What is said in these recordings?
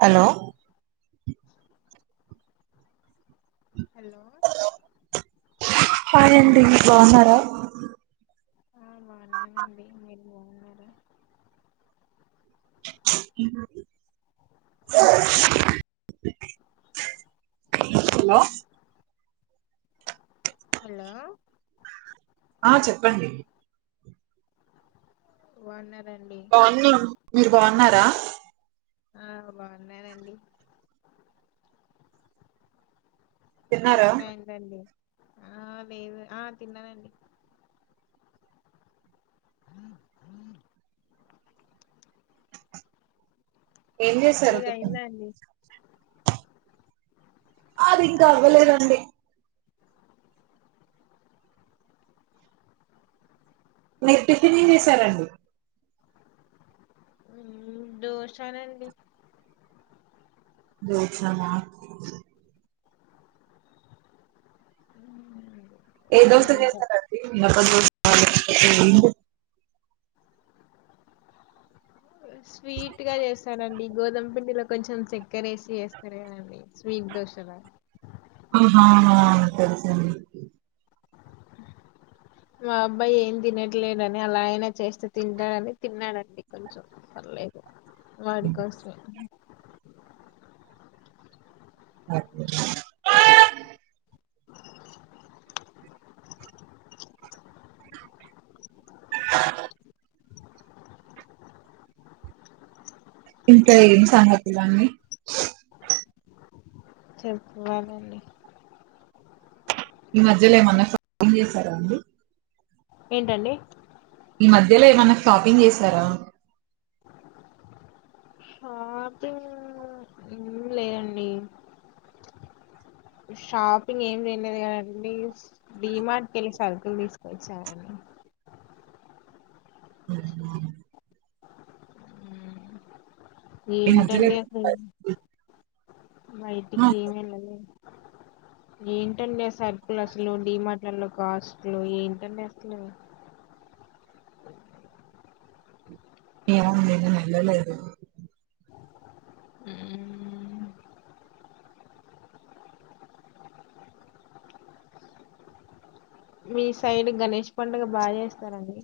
Hello [inaudible] hi అండి బాగున్నారా బావున్నా ఆ అ అన్నర హలో హలో ఆ చెప్పండి బావున్నార్ బాగున్నాం మీరు బాగున్నార ఆ బాగున్నానండి తిన్నారా కృష్ణునయనందండి ఆ లేదు ఆ తిన్ననండి ఏం చేశారు మీర టిఫిన్ ఇలా అండి అది ఇంకా అవ్వలేదండి మీరు టిఫిన్ ఏం చేసారండి దోషానండి దోస న ఏ దోస్త మీది ఇంకా చేస్తరండి [unintelligible] స్వీట్ గ చేస్తానండి గోధుమ పిండిల కొంచెం చెక్ ఎక్కరేసి వస్తారేదండి స్వీట్ దోశలు తెలుస అండి మా అబ్బాయి ఏం తినట్లేదుని అలా అయినా చేస్తే తింటాడని తిన్నాడండి కొంచెం పర్లేదు వాడి కోసమే ఒకే ఇంక ఏం సంగతులు అండి చెప్పాలాంటి ఈ మధ్యలో ఏమన్నా షాపింగ్ చేసారా అండి ఏంటండి ఈ మధ్యలో ఏమన్నా షాపింగ్ చేశారా షాపింగ్ ఏం లేదండి షాపింగ్ ఏం చేయలేదు కదండి డీమార్ట్కి వెళ్ళి సర్కుల్ తీసుకొచ్చానని [unintelligible] ఈ మధ్యలో ఏంటండి అసలు ఎప్పుడన్నా బైటికి ఏమేళద ఏంటండి సర్పులస్లు డీమట్లలో కాస్ట్లు ఏంటండి అసలు ఏ నల లేదు హమ్ మీ సైడ్ గణేష్ పండుగ బాగా చేస్తారండి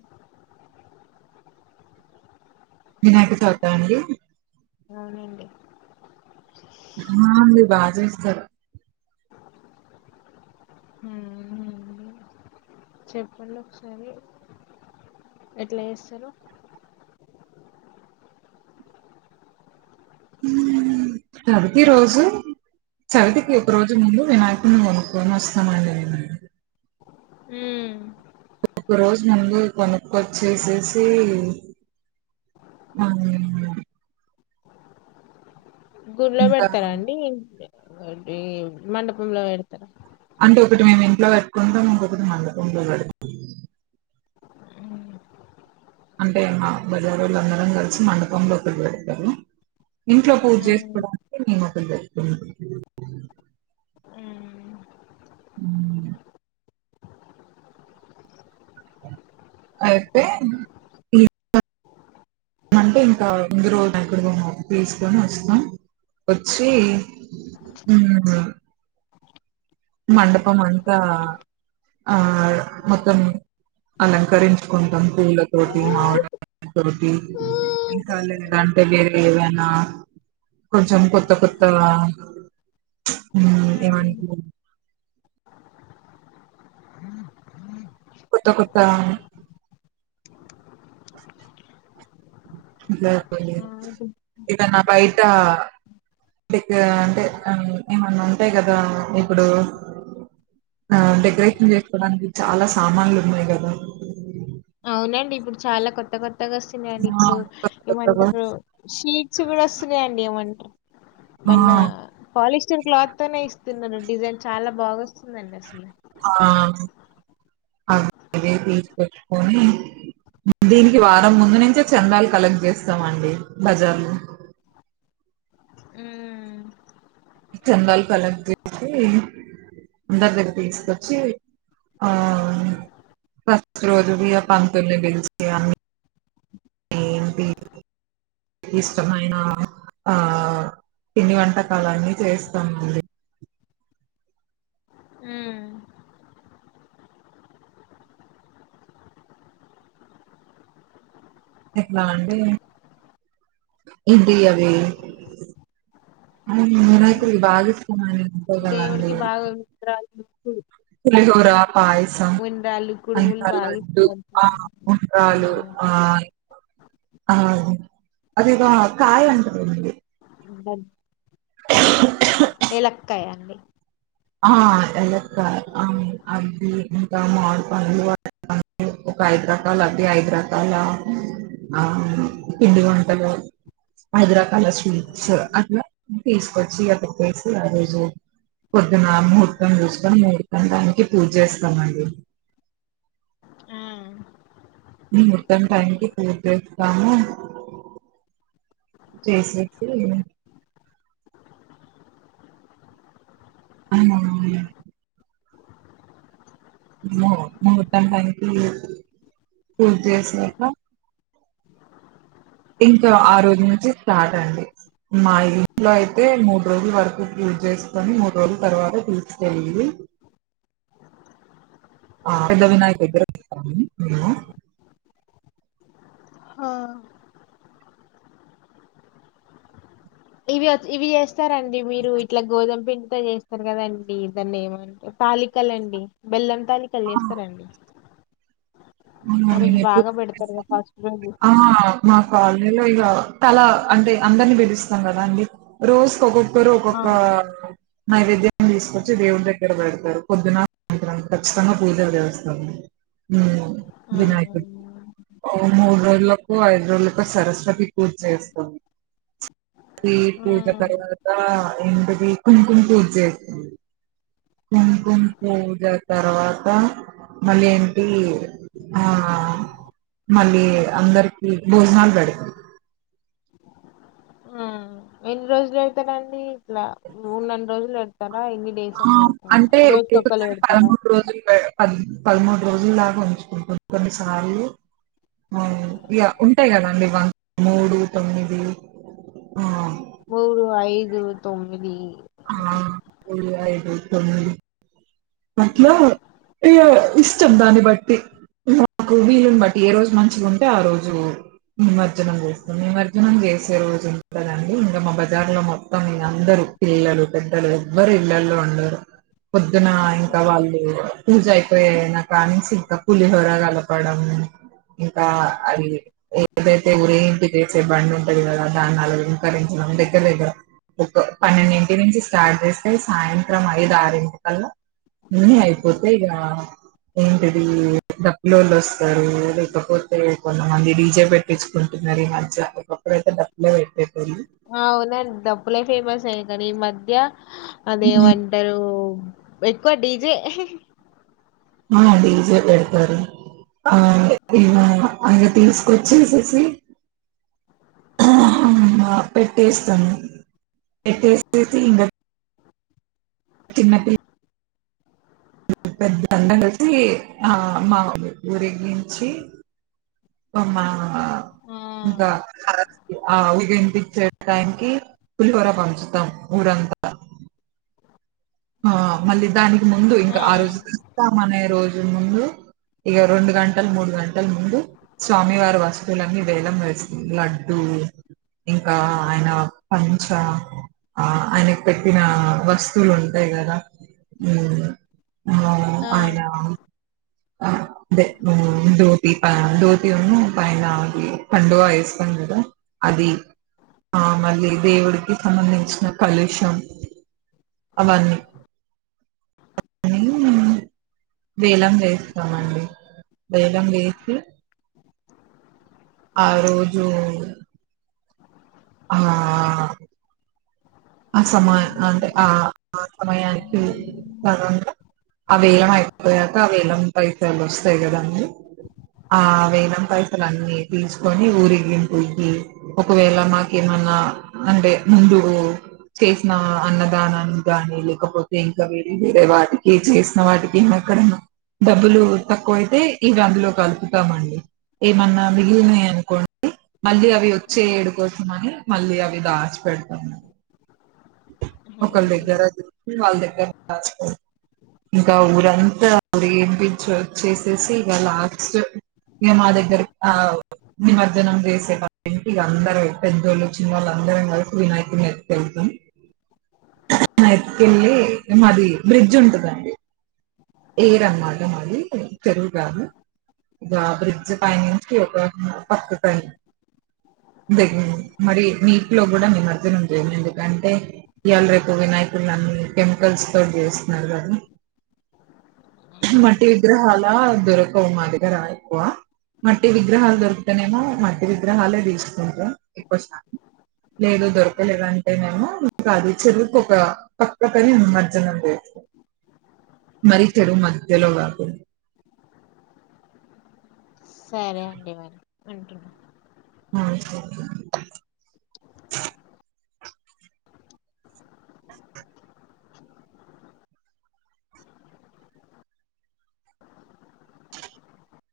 వినాయక చవిత అండి అవునండి ఆ మీ బాగా చేస్తరు చెప్పండి ఒకసారి ఎట్ల చేస్తరు చవితి రోజు చవితికి ఒక రోజు ముందు వినాయకుడిని కొనుక్కొని వస్తామండి నేను హమ్ ఒక రోజు ముందు కొనుక్క వచ్చేసేసి ఆ గుళ్లో ఇంకా పెడతారాండి అటి మండపంలో పెడతర అంటే ఒకటి మేము ఇంట్లో పెట్టుకుంటాం ఇంకొకటి మండ ఇంట్లో పెడతాం ఉమ్, అంటే మా బజారు వాళ్ళ అందరం కలిసి మండపంలో ఒకటి పెడతారు ఇంట్లో పూజ ఉమ్, చేసుకోవడానికి మేము ఒకటి పెట్తుం హమ్ అయితే అంటే ఇంకా ఇందు రోజు దగ్క్కడగా ఉన్నారు తీసుకోని వస్తాం వచ్చి మండపం అంతా ఆ మొత్తం అలంకరించుకుంటాం పూలతోటి మావిడ ఉమ్, తటి ఇంకా ఉమ్. లేదంటే ఏవైనా కొంచెం కొత్త కొత్త ఏవంటి కొత్త కొత్త ఇలాపో ఏదన్నా బయటె అంటే ఏమన్నా ఉంటాయి కదా ఇప్పుడు ఆ డెకరేషన్ చేసుకోడానికి చాలా సామాన్లు ఉన్నాయి కదా అవునండి ఇప్పుడు చాలా కొత్త కొత్త కొత్తగా వస్తున్నాయండి ఆ! ఇప్పుడు కొత్త కొత్తగా ఏమంటారు షీట్స్ కూడా వస్తున్నాయండి ఏమంటారు ఆ! మన్న పాలిస్టర్ క్లాత్ అనే ఇస్తండి డిజైన్ చాలా బాగా వస్తుందండి అసలు ఆ అ అదే తీసుకెట్టుకని దీనికి వారం ముందు నుంచే చెందలు కలెక్ట్ చేస్తమ అండి బజార్ లో ఉమ్, చందాలు కలెక్ దసి అందరి దగ్గర తీసుకొచ్చి ఆ ఫస్ రోజు బయ పంతుల్ని గెలిచి అ ఏంటి ఇష్టమైన ఆ పిడి వంటకాలన్ని చేస్తామండి ఉమ్, ఎట్లా అండి ఇంటి అవి ఉమ్. తే బా దేవుడికి బాగా [unintelligible] పులిహోర పాయసం ఉండ్రాళ్ళు అంత కుడుములు బాగా లడ్డు ఇస్తారు ఆ ఉండ్రాలు ఉమ్, ఆ ఆ అది ఒక కాయ అంటరు అండి [unintelligible] ఎలక్కయా అండి ఆ ఎలక్కయ్ ఆమ్ అది ఇంకా మామిడి పండ్లు ఒక ఐదు రకాల అది ఐదు రాకాల ఆ పిండి వంటలు ఐదు రకాల స్వీట్స్ అట్లా తీసుకొచ్చి అక్కేడ ఎసి ఆ రోజు పొద్దున్న ముహూర్తం చూసుకొని ముహూర్తం టైంకి పూజేస్తామండి ఆ మొత్తం టైంకిి పూర్తిచేస్తాము చేసేసి అ ము ముహూర్తం టైం కీ పూర్తి చేసినక ఇంకా ఆ రోజు నుంచి స్టార్ట్ అండి మా ఇంట్లో అయితే మూడు రోజుల వరకు పూజేసుకొని మూడు రోజుల తర్వాత తీసుకెళ్ళి ఆ పెద్ద వినాయకుడి దగ్గర [unintelligible] మేము ఆ ఇవి అచ్ ఇవి చెస్ స్తారండి మీరు ఇట్లా గోధుమ పిండి చేస్తారు కదండి దాన్ని ఏమంటర్ తాలికలండి బెల్లం తలికల్ చేస్తారా అండి మ్మ్ ఎప్పుడు బాగా పెడతారు కదా ఫస్ట్ రోజు [inaudible] ఆ మా కాల్నీలో ఇగ తల అంటే అందరినీ పిలుస్తాం కదా అండి రోజకోక్కో ఓక్కరు ఆ ఒక్కొక్క నైవేద్యాన్ని తీసుకొచ్చి దేవుడి దగ్గర పెడతరు పొద్దున సాయంత్రం ఖచ్చితంగా పూజల్ చేస్థాము మ్మ్ ఆ వినాయకుడికి ఓ మూడు రోజులకు ఐదు రోజులకు సరస్వతి పూజ చేస్తం సరస్వతి పూజ ఆ తర్వాత ఏంటిది కుంకుమ పూజ చేస్తం కుంకుమ పూజ తర్వాత మళ్ళీ ఏంటి ఆ మళ్ళీ అందరికి భోజనాలు పెడతం ఆ ఎన్ని రోజులు ఏడ్తరండీ ఇట్లా ఉన్నన్ని రోజులు పెడతారా ఎన్ని డేస్ ఆ అని పెడతారా అంటే రోజుకి ఒక్కలు ఒకసారి పెడతారా పదమూడు రోజులు ప పదమూడు రోజులలాగా ఉంచుకుంటం కొన్ని సార్లు ఆ ఇగ ఉంటాయి కదండి వన్ మూడు తొమ్మిది ఆ ప మూడు ఐదు తొమ్మిది ఆ మూడు అయిదు తొమ్మిది అట్లా ఇగా ఇష్టం దాన్ని బట్టి మాకు వీలున్ బట్టి ఏ రోజు మంచిగా ఉంటే ఆ రోజు నిమజ్జనం చేస్తాం నిమజ్జనం చేసే రోజు ఉంటదండి ఇంకా మా బజార్ లో మొత్తం మీ అందరు పిల్లలు పెద్దలు ఎవ్వరు ఇళ్లల్లో ఉండరు పొద్దునా ఇంకా వాళ్ళు పూజ అయిపోయినా కానుంచి ఇంకా పులిహోర కలపడం ఇంకా అది ఏదైతే ఊరేగింపు చేసే బండి ఉంటది కదా దాన్ని అలంకరించడం దగ్గర దగ్గర ఒక పన్నెండింటి నుంచి స్టార్ట్ చేస్తే సాయంత్రం ఐదు ఆరుంటికల్లా అయిపోతే ఇగ ఏంటిది డప్పులోళ్ళు వస్తారు లేకపోతే కొంతమంది డీజే పెట్టించుకుంటున్నారు ఈ మధ్య ఒకప్పుడయితే డప్పులే పెట్టేపోళు అ అవునండి డప్పులే ఫేమసే కానీ ఈ మధ్య అదేమంటారు ఎకువ డీజే ఆ డీజే పెడతారు ఆ ఇలా అంగ తీసుకొచ్చేేసెసి పెట్టేస్తాను పెట్టేసేసి ఇంకా కిన్నతి పెద్దంత కలిసి ఆ మా ఊరేగించి ఉమ మా ఆ ఆ ఇంకా ఆ [unintelligible] ముగింపించేయ్ టైమ్‌ కి, పులిహోర పంపిస్తాం ఊరంతా. ఆ మళ్లీ దానికి ముందు ఇంకా ఆరోజు. ఆ తీస్తం అనే రోజూ ముందు. అయ్య్ రెండు గంటల, మూడు గంటల ముందు. స్వామి వారి వస్తువులు అని వేలం వేసి లడ్డూలు. ఇంకా అయ్యన పంచా ఆ అయ్యన పెట్టిన వస్తువులు ఉం. అంతే కదా, నేనున్నా! హ్మ్, ఆ అయినా. ఆ అదే! ముందు దోతి, ఆ దోతి పై నాకి కండువా వేస్తాం కదా, అది! ఆ మళ్లీ దేవుడికి సంబంధించిన కలెక్షన్, అవ్వొని [unintelligible] వేలం వేస్. ఉమ్ స్తామండి. వేలం ఏసి. ఆరోజు! ఆ. ఆ సమయ అంటే! ఆ. ఆ సమయానికి, [unintelligible] ఆ వేలం అయిపోయాక ఆ వేలం పైసలు వస్తాయి కదా అని, ఆ వేలం పైసలను తీసుకొని ఊరేగింపుకి, ఒకవేళ మాకేమన్నా అంటే! ముందు. చేసిన అన్నదానానికి గాని, లేకపోతే వేరే వేరే వాటికి చేసిన వాటికి ఎక్కడనైనా డబ్బులు తక్కువైతే, ఇవి అందులో కలుపుతామండి. ఏమన్నా మిగిలి ఉన్నాయనుకోండి. మళ్లీ అవి, వచ్చే ఉమ్ ఏడుకోసం అని. మళ్లీ, అవి దాసి పెడతామండి. [inaudible] హా ఒకళ్ల దగ్గర దొర్. మీ వాళ్ల దగ్గర [unintelligible] ఇంకా ఊరంతా ఊరేగింపించి వచ్చేసేసి, ఇగా లాస్ట్‌, ఇంకా మా దగ్గర ఆ [unintelligible] నిమజ్జనం చేసే వాళ్లు ఏంటి? అందరూ పెద్దోళ్ళు చిన్నోళ్లు అందరం కలిసి వినాయకుడిని ఎత్తుకెళ్తాం. నైట్టియల్లి, మాది బ్రిడ్జ్ ఉంటుదండి! ఎర్ర్ అనమాట మాది చెరువు కాదు, ఇగా బ్రిడ్జ్ పైనుంచి ఒక పక్కకాని. [unintelligible] మరి నీటిలో కూడా నిమజ్జనం చేయం ఎందుకంటే ఈయాలా రేపు వినాయకులు అని కెమికల్స్‌తో చేస్తున్నారు కదా. మట్టి విగ్రహాల దొరకవు మా దగ్గర, ఎక్కువ. మట్టి విగ్రహాలు దొరుకుతనేమో మట్టి విగ్రహాలే తీసుకుంటాం. ఎక్కువశాతం! లేదు, దొరకలేదంటేనేమో కాదు చెరువుకు, ఒక పక్కకాని నిమజ్జనం చేస్తాం. మరి చెరువు మధ్యలో కాకుండా! సరే అండి! మరి. అంటున్నా! నాయిస్ [unintelligible] ఎవరిది? [inaudible]